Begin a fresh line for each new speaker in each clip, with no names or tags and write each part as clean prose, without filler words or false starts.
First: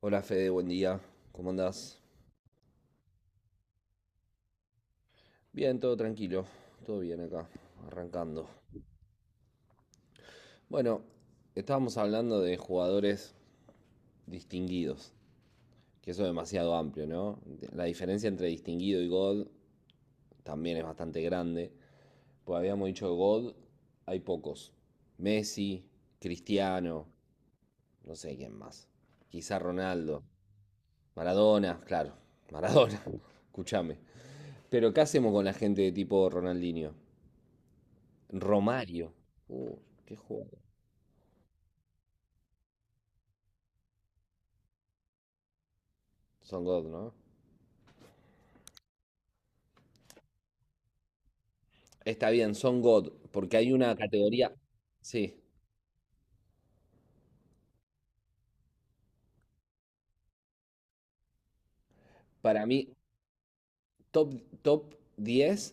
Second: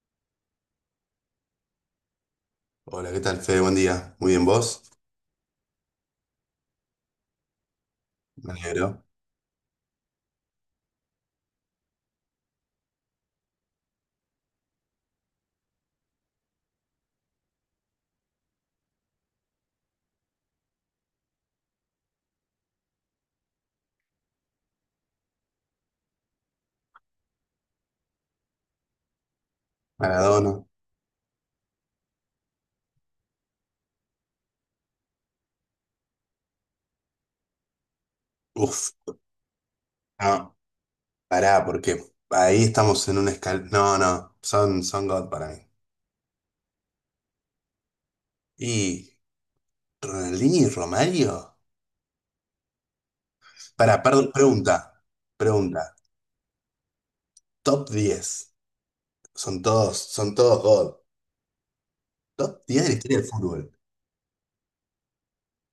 Hola Fede, buen día. ¿Cómo andás?
Hola, ¿qué tal, Fede? Buen día. Muy bien, ¿vos?
Bien, todo tranquilo. Todo bien acá, arrancando.
Me alegro.
Bueno, estábamos hablando de jugadores distinguidos, que eso es demasiado amplio, ¿no? La diferencia entre distinguido y God también es bastante grande. Pues habíamos dicho God, hay pocos. Messi, Cristiano, no sé quién más. Quizá Ronaldo.
Maradona.
Maradona, claro. Maradona, escúchame. Pero ¿qué hacemos con la gente de tipo Ronaldinho?
Uf,
Romario. Uh, qué
no,
juego.
pará, porque ahí estamos en un No, no, son God para mí.
Son God, ¿no?
¿Y Ronaldinho y Romario?
Está bien, son God, porque hay una
Pará, perdón,
categoría.
pregunta.
Sí,
Pregunta. Top 10. Son todos God. Top
para
10
mí,
de la historia del fútbol.
top, top diez,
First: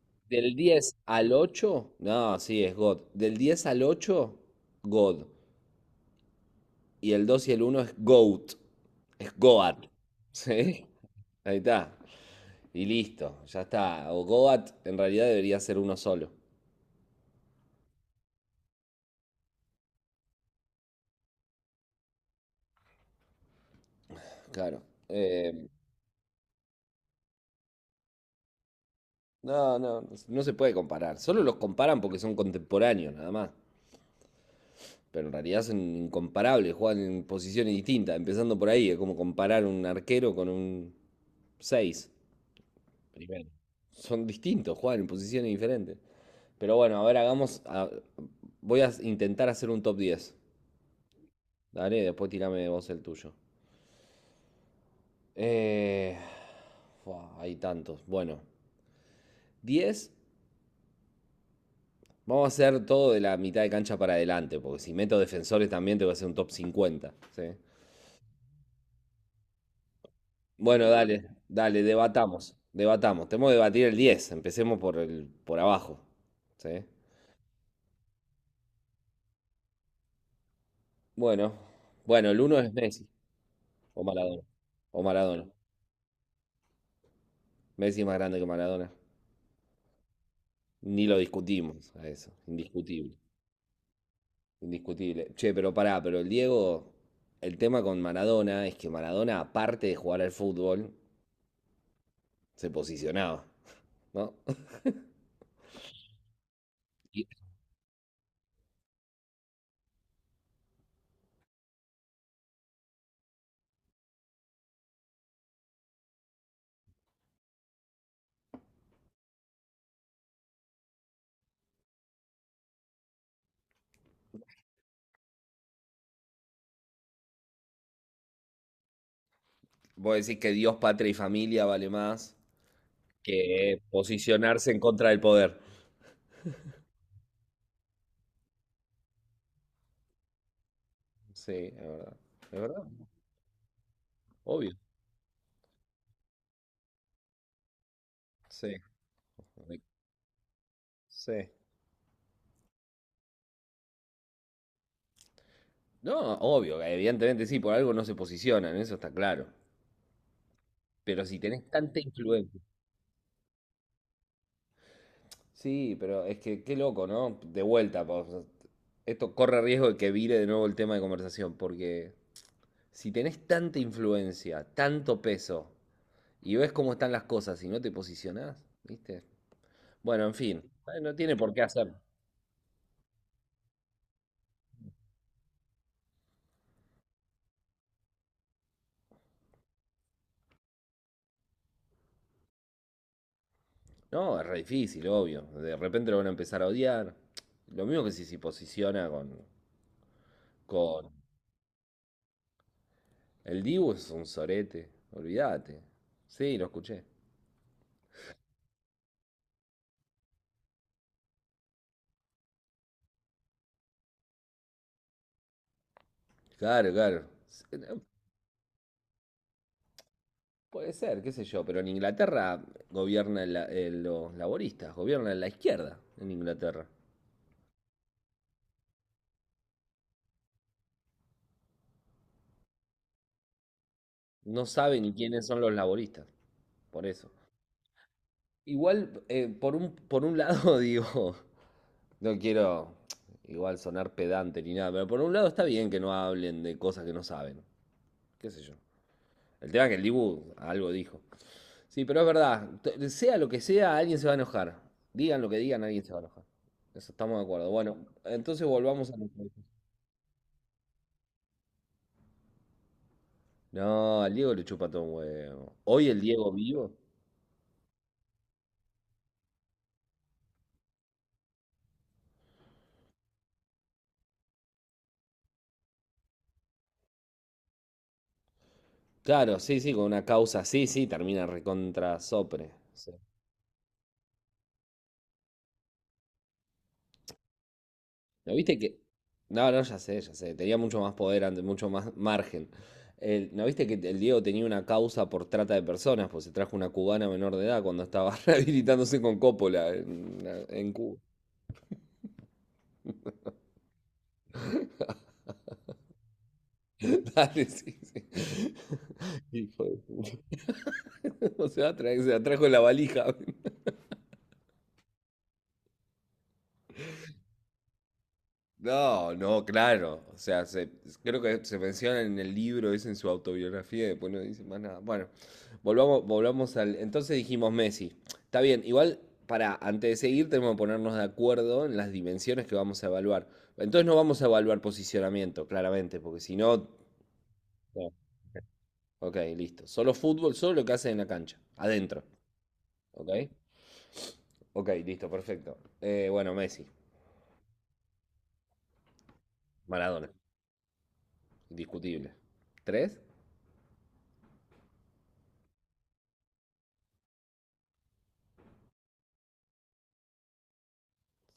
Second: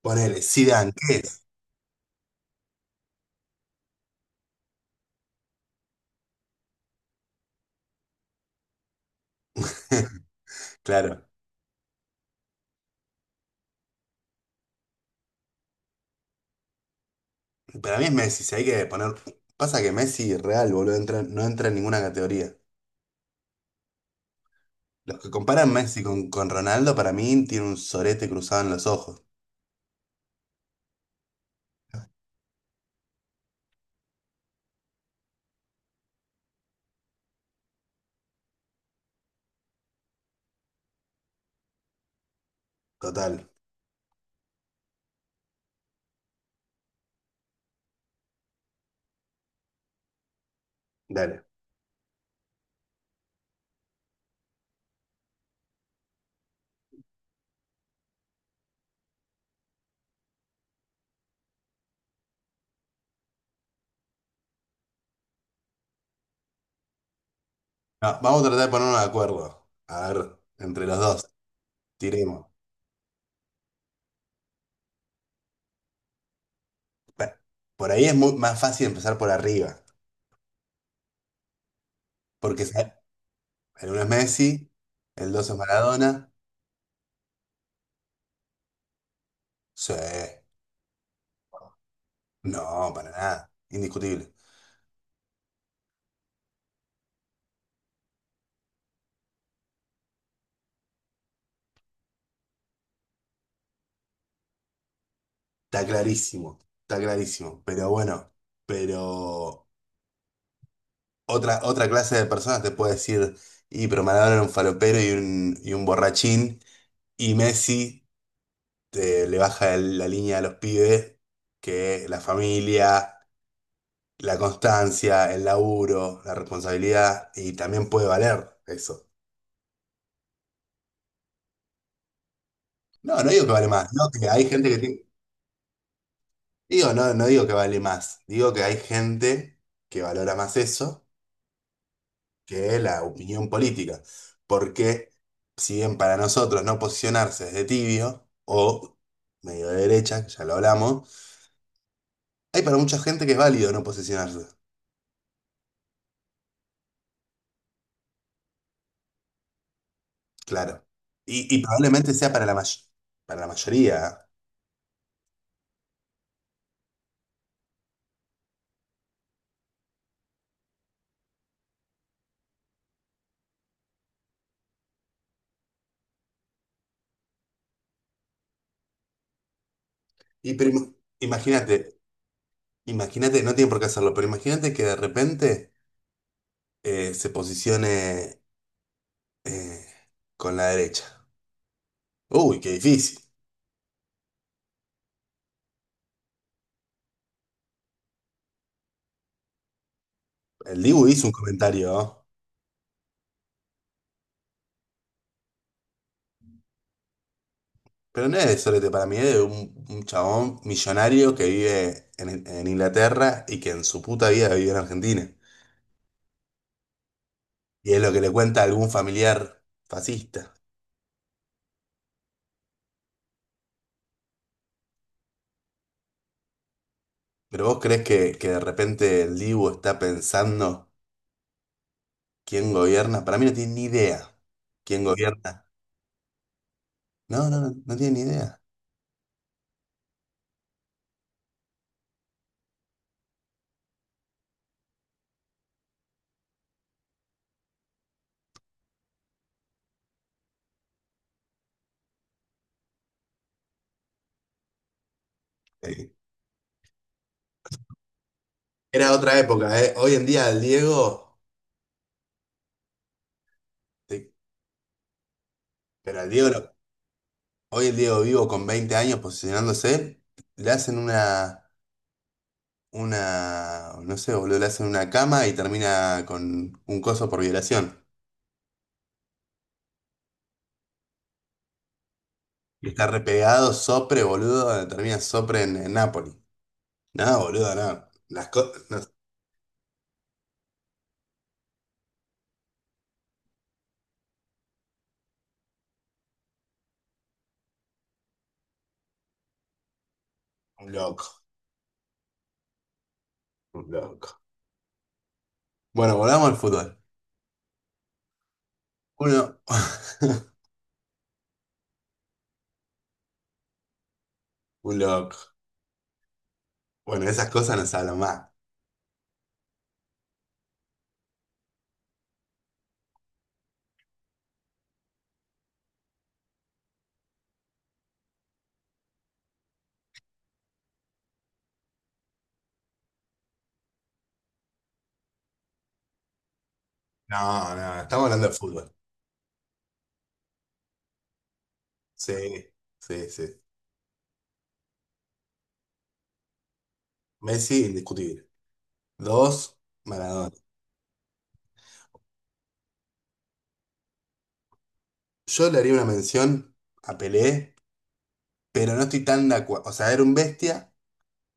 Ponele,
del 10
Zidane, ¿qué
al
es?
ocho. No, sí, es God. Del 10 al ocho, God. Y el 2 y el uno es GOAT. Es Goat. Sí,
Claro.
ahí está. Y listo, ya está. O Goat en realidad debería ser uno solo.
Para mí es Messi, si hay que poner... Pasa que Messi real, boludo, no entra en ninguna categoría.
Claro.
Los que
Eh,
comparan Messi con Ronaldo, para mí, tiene un sorete cruzado en los ojos.
No, no, no se puede comparar. Solo los comparan porque son contemporáneos, nada más. Pero en realidad son incomparables, juegan en posiciones distintas. Empezando por ahí, es como comparar un arquero con un 6.
Total.
Primero. Son distintos, juegan en posiciones diferentes. Pero bueno, a ver, hagamos. Voy a intentar hacer un top 10.
Dale.
Dale, después tirame vos el tuyo. Eh, fua, hay tantos. Bueno, 10. Vamos a hacer todo de la mitad de cancha para adelante, porque si meto defensores también te voy a hacer un top 50. ¿Sí?
No, vamos a tratar de ponernos de acuerdo. A ver, entre
Bueno,
los
dale,
dos,
dale,
tiremos.
debatamos, debatamos. Tenemos que debatir el 10. Empecemos por abajo, ¿sí?
Pa- Por ahí es más fácil empezar por arriba.
Bueno, bueno, el uno
Porque
es Messi
el uno
o
es
Maradona,
Messi,
o
el
Maradona.
dos es Maradona.
Messi es más grande que Maradona.
Sí.
Ni lo discutimos a eso,
No, para
indiscutible,
nada. Indiscutible.
indiscutible. Che, pero pará, pero el Diego, el tema con Maradona es que Maradona, aparte de jugar al fútbol, se posicionaba, ¿no?
Está clarísimo. Está clarísimo. Pero bueno, pero otra clase de personas te puede decir, y pero Maradona era un falopero y y un borrachín. Y Messi le baja la línea a los pibes que la familia, la constancia, el laburo, la responsabilidad, y también puede valer eso.
Vos decís que Dios, patria y familia vale más
No, no digo que vale
que
más, digo que hay gente
posicionarse
que
en contra del poder.
Digo, no, no digo que vale más, digo que hay gente que valora más eso
Sí, es verdad. Es
que
verdad,
la opinión política.
obvio.
Porque si bien para nosotros no posicionarse es de tibio
Sí,
o medio de derecha, que ya lo hablamos,
sí.
hay para mucha gente que es válido no posicionarse.
No, obvio, evidentemente sí, por algo no se posicionan, eso está claro.
Claro.
Pero si
Y
tenés tanta
probablemente sea para la
influencia.
para la mayoría, ¿eh?
Sí, pero es que qué loco, ¿no? De vuelta, po, o sea, esto corre riesgo de que vire de nuevo el tema de conversación, porque si tenés tanta influencia, tanto peso, y ves cómo están las cosas y no te posicionás, ¿viste? Bueno, en
Y
fin,
pero
no tiene por qué hacer.
imagínate, imagínate, no tiene por qué hacerlo, pero imagínate que de repente se posicione eh, con la derecha. Uy, qué difícil.
No, es re difícil, obvio. De repente lo van a empezar a odiar. Lo mismo que si se posiciona con,
El
con...
Dibu hizo un comentario, ¿eh?
El Dibu es un sorete, olvídate. Sí, lo escuché.
Pero no es de sorete para mí, es de un chabón millonario que vive en Inglaterra y que en su puta vida vivió en Argentina.
Claro, claro.
Y
No,
es lo que le cuenta a algún familiar fascista.
puede ser, qué sé yo, pero en Inglaterra gobierna los laboristas, gobierna la izquierda en Inglaterra.
¿Pero vos crees que de repente el Dibu está pensando? ¿Quién gobierna? Para mí no tiene ni idea.
No sabe
¿Quién
ni quiénes son
gobierna?
los laboristas, por eso.
No, no, no, no tiene ni idea.
Igual, por un, lado digo, no quiero igual sonar pedante ni nada, pero por un lado está bien que no hablen de cosas que no saben, qué sé yo. El tema es que el Dibu algo dijo. Sí, pero es verdad, sea lo que sea, alguien se va a enojar. Digan lo que digan, alguien
Eh,
se va a enojar. Eso estamos de acuerdo. Bueno, entonces volvamos
Era
a...
otra época, ¿eh? Hoy en día al Diego,
No,
sí,
al Diego le chupa todo un huevo. Hoy el
pero al Diego,
Diego vivo.
hoy el Diego vivo con 20 años posicionándose, le hacen una, no sé, boludo, le hacen una cama y termina con un coso por violación.
Claro, sí, sí, con una causa, sí, sí, termina recontra sopre.
Y está repegado, sopre, boludo, termina sopre en Nápoli. No, boludo, no.
¿No viste que?
No,
No, no, ya sé, ya sé. Tenía mucho más poder antes, mucho más margen. ¿No viste que el Diego tenía una causa por trata de personas? Pues se trajo una cubana menor de edad cuando estaba rehabilitándose con Coppola en
un
Cuba.
loco, un loco. Bueno, volvamos al fútbol.
Dale, sí, sí.
Uno.
Hijo de puta. O sea, se la trajo en la valija.
Un loco. Bueno, de esas cosas no se hablan más.
No, no, claro. O sea, creo que se menciona en el libro, es en su autobiografía, y después no dice más nada. Bueno, volvamos al. Entonces dijimos Messi. Está bien, igual, para antes de seguir tenemos que ponernos de acuerdo en las dimensiones que vamos a evaluar. Entonces no vamos a evaluar posicionamiento, claramente, porque si no.
No, no,
No.
estamos hablando de fútbol.
Ok, listo. Solo fútbol, solo lo que hace en la cancha, adentro.
Sí, sí,
Ok,
sí.
ok, listo, perfecto. Bueno, Messi,
Messi, indiscutible. Dos,
Maradona,
Maradona.
indiscutible. ¿Tres?
Yo le haría una mención a Pelé, pero no estoy tan de acuerdo. O sea, era un bestia,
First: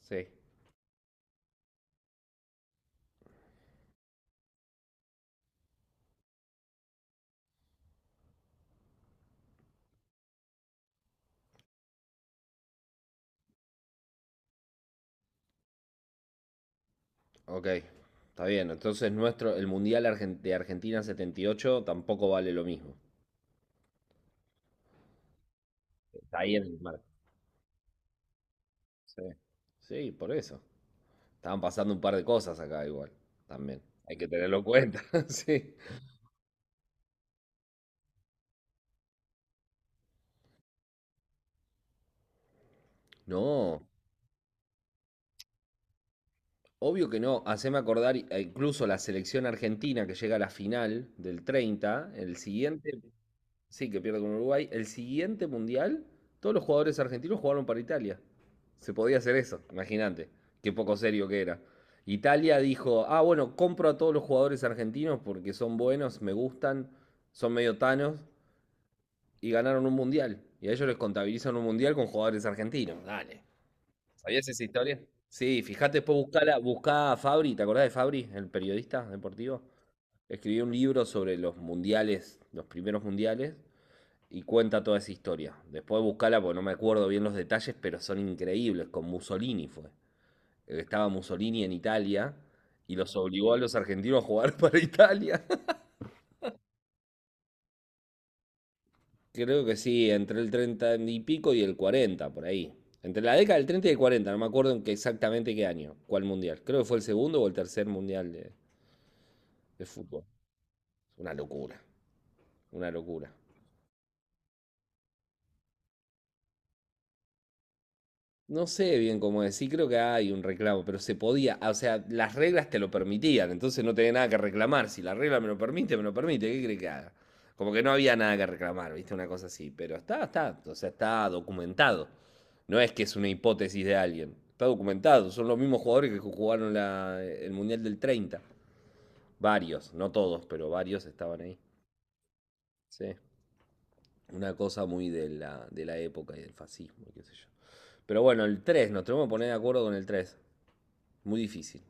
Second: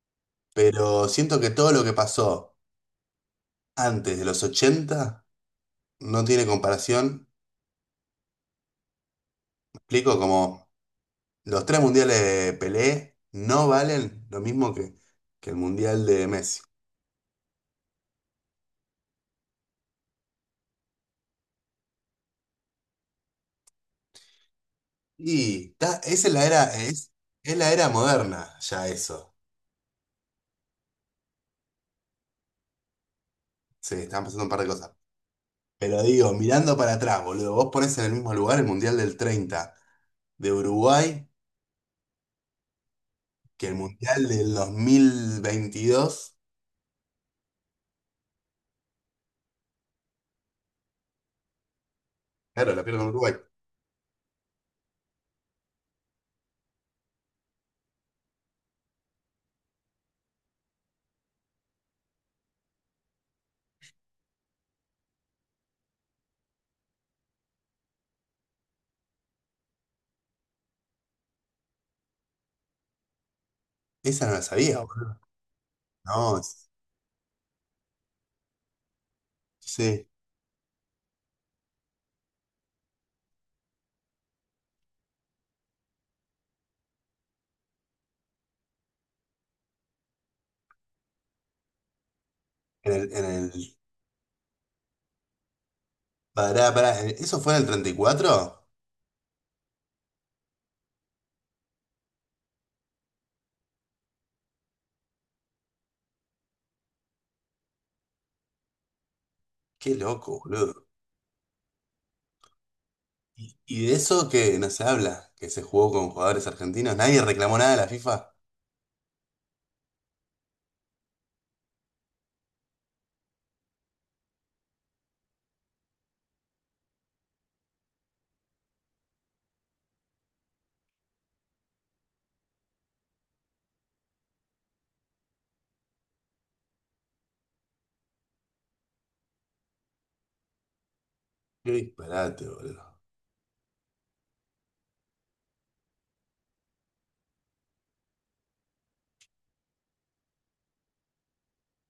Sí.
pero siento que todo lo que pasó antes de los 80 no tiene comparación. Me explico como los tres mundiales de Pelé no valen lo mismo que el mundial de Messi.
Ok, está bien. Entonces nuestro, de Argentina 78 tampoco vale lo mismo.
Y esa es
Está
la
ahí en
era,
el marco.
es la era moderna, ya
Sí.
eso.
Sí, por eso. Estaban pasando un par de cosas acá igual, también.
Sí,
Hay
están
que
pasando un
tenerlo
par
en
de cosas.
cuenta, sí.
Pero digo, mirando para atrás, boludo, vos ponés en el mismo lugar el Mundial del 30 de Uruguay que el
No,
Mundial del 2022.
obvio que no. Haceme acordar, e incluso la selección argentina que llega a la final del 30, el
Claro, la
siguiente.
pierdo con Uruguay.
Sí, que pierde con Uruguay. El siguiente mundial, todos los jugadores argentinos jugaron para Italia. Se podía hacer eso, imagínate. Qué poco serio que era. Italia dijo, ah, bueno, compro a todos los jugadores argentinos porque son buenos, me gustan, son medio tanos y ganaron un mundial. Y a ellos les contabilizan un mundial con jugadores argentinos. Dale.
Esa no la
¿Sabías esa
sabía,
historia?
boludo.
Sí, fíjate, después
No,
buscala, buscá a Fabri, ¿te acordás de Fabri, el periodista deportivo?
sí.
Escribió un libro sobre los mundiales, los primeros mundiales, y cuenta toda esa historia. Después buscala porque no me acuerdo bien los detalles, pero son increíbles. Con Mussolini fue. Estaba Mussolini en Italia
En
y
el,
los
en el,
obligó a los argentinos a jugar para Italia.
pará, pará, ¿eso fue en el 34?
Creo que sí, entre el 30 y pico y el 40 por ahí. Entre la década del 30 y el 40 no me acuerdo exactamente qué año, cuál mundial. Creo que fue el segundo o el tercer mundial de,
Qué
fútbol.
loco, boludo.
Una locura, una locura.
Y de eso que no se habla, que se jugó con jugadores argentinos, nadie reclamó nada a la FIFA.
No sé bien cómo decir, creo que hay un reclamo, pero se podía, ah, o sea, las reglas te lo permitían, entonces no tenía nada que reclamar. Si la regla me lo permite, ¿qué crees que haga? Como que no había nada que reclamar, ¿viste? Una cosa así, pero está, o sea, está documentado. No es que es una hipótesis de alguien, está documentado. Son los mismos jugadores que jugaron el Mundial del 30. Varios, no todos, pero varios estaban ahí.
Qué disparate, boludo.
Sí, una cosa muy de la época y del fascismo, qué sé yo. Pero bueno, el 3 nos tenemos que poner de acuerdo con el tres. Muy difícil.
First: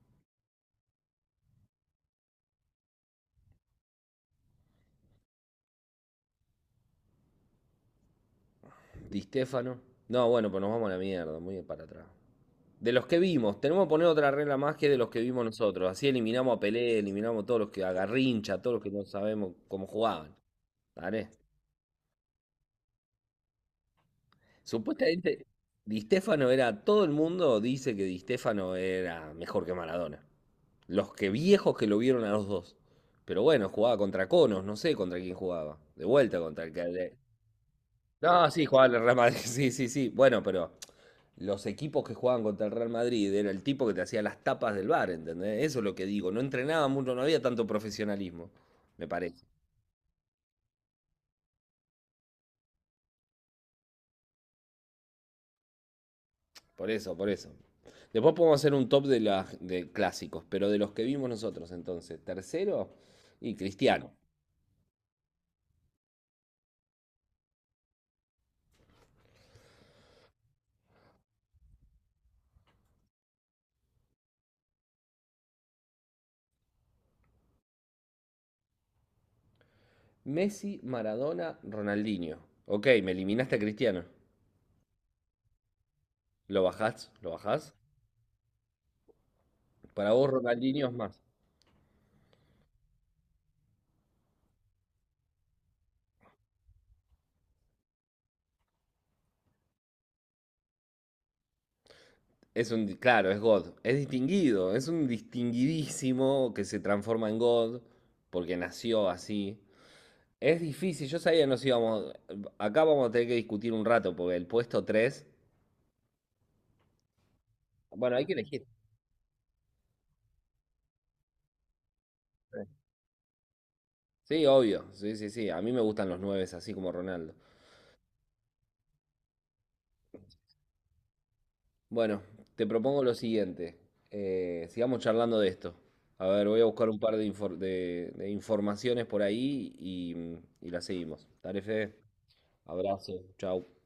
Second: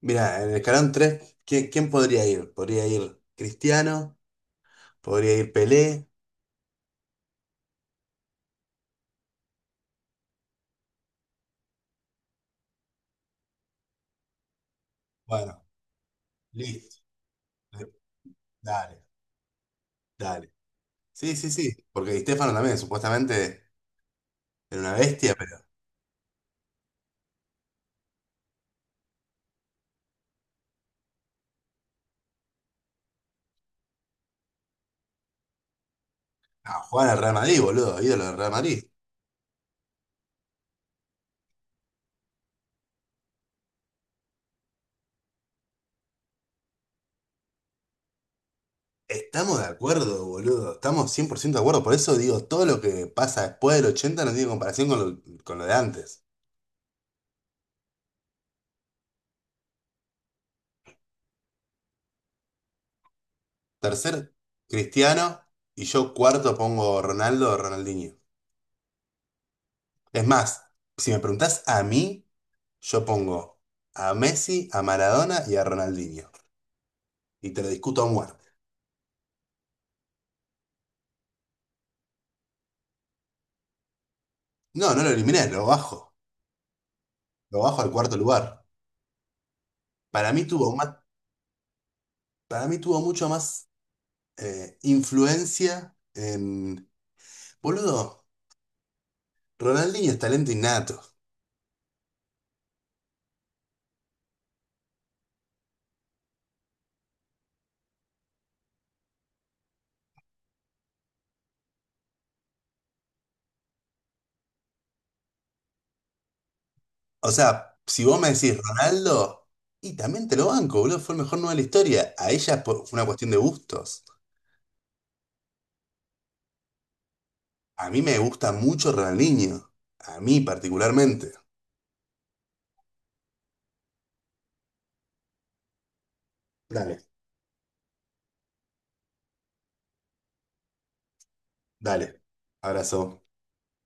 Mira, en el escalón tres, ¿quién podría ir? ¿Podría ir Cristiano? ¿Podría ir Pelé?
Di Stefano. No, bueno, pues nos vamos a la mierda, muy para atrás. De los que vimos, tenemos que poner otra regla más, que de los que vimos
Bueno,
nosotros. Así eliminamos a
listo.
Pelé, eliminamos a todos los que,
Eh,
a Garrincha, a todos los que
Dale,
no sabemos cómo jugaban.
dale.
¿Vale?
Sí, sí, sí. Porque Di Stéfano también, supuestamente, era una bestia,
Supuestamente,
pero
Di Stefano era. Todo el mundo dice que Di Stefano era mejor que Maradona. Los que viejos que lo vieron a los dos. Pero bueno, jugaba contra Conos, no sé contra quién jugaba. De vuelta contra el
no, jugaba
que.
en el Real Madrid, boludo, ídolo del
No,
Real
sí,
Madrid.
jugaba en el Real Madrid, sí, sí, sí. Bueno, pero los equipos que jugaban contra el Real Madrid era el tipo que te hacía las tapas del bar, ¿entendés? Eso es lo que digo. No entrenaba mucho, no había tanto profesionalismo, me parece.
Estamos de acuerdo, boludo. Estamos 100% de acuerdo. Por eso digo, todo lo que pasa después del 80 no tiene comparación con lo de antes.
Por eso, por eso. Después podemos hacer un top de, las de clásicos, pero de los que vimos nosotros entonces. Tercero, y Cristiano.
Tercer, Cristiano. Y yo cuarto pongo Ronaldo o Ronaldinho. Es más, si me preguntás a mí. Yo pongo a Messi, a Maradona y a Ronaldinho. Y te lo discuto a muerte.
Messi, Maradona, Ronaldinho. Ok, me eliminaste a Cristiano.
No, no lo eliminé, lo bajo.
¿Lo bajás? ¿Lo
Lo
bajás?
bajo al cuarto lugar.
Para vos
Para mí tuvo
Ronaldinho
más,
es más.
para mí tuvo mucho más influencia en. Boludo, Ronaldinho es talento innato.
Es un, claro, es God. Es distinguido, es un distinguidísimo que se transforma en God porque nació así. Es difícil, yo sabía que nos íbamos. Acá vamos a tener que discutir un rato porque el puesto tres.
O sea, si
Bueno,
vos
hay
me
que
decís
elegir.
Ronaldo, y también te lo banco, boludo, fue el mejor nueve de la historia. A ella fue una cuestión de gustos.
Sí, obvio. Sí, sí, sí. A mí me gustan los 9 así como Ronaldo.
A mí me gusta mucho Ronaldinho. A mí particularmente.
Bueno, te propongo lo siguiente. Sigamos charlando de esto. A ver, voy a buscar un
Dale,
par de informaciones por ahí, la seguimos. Dale, Fede.
dale.
Abrazo.
Abrazo.
Chau.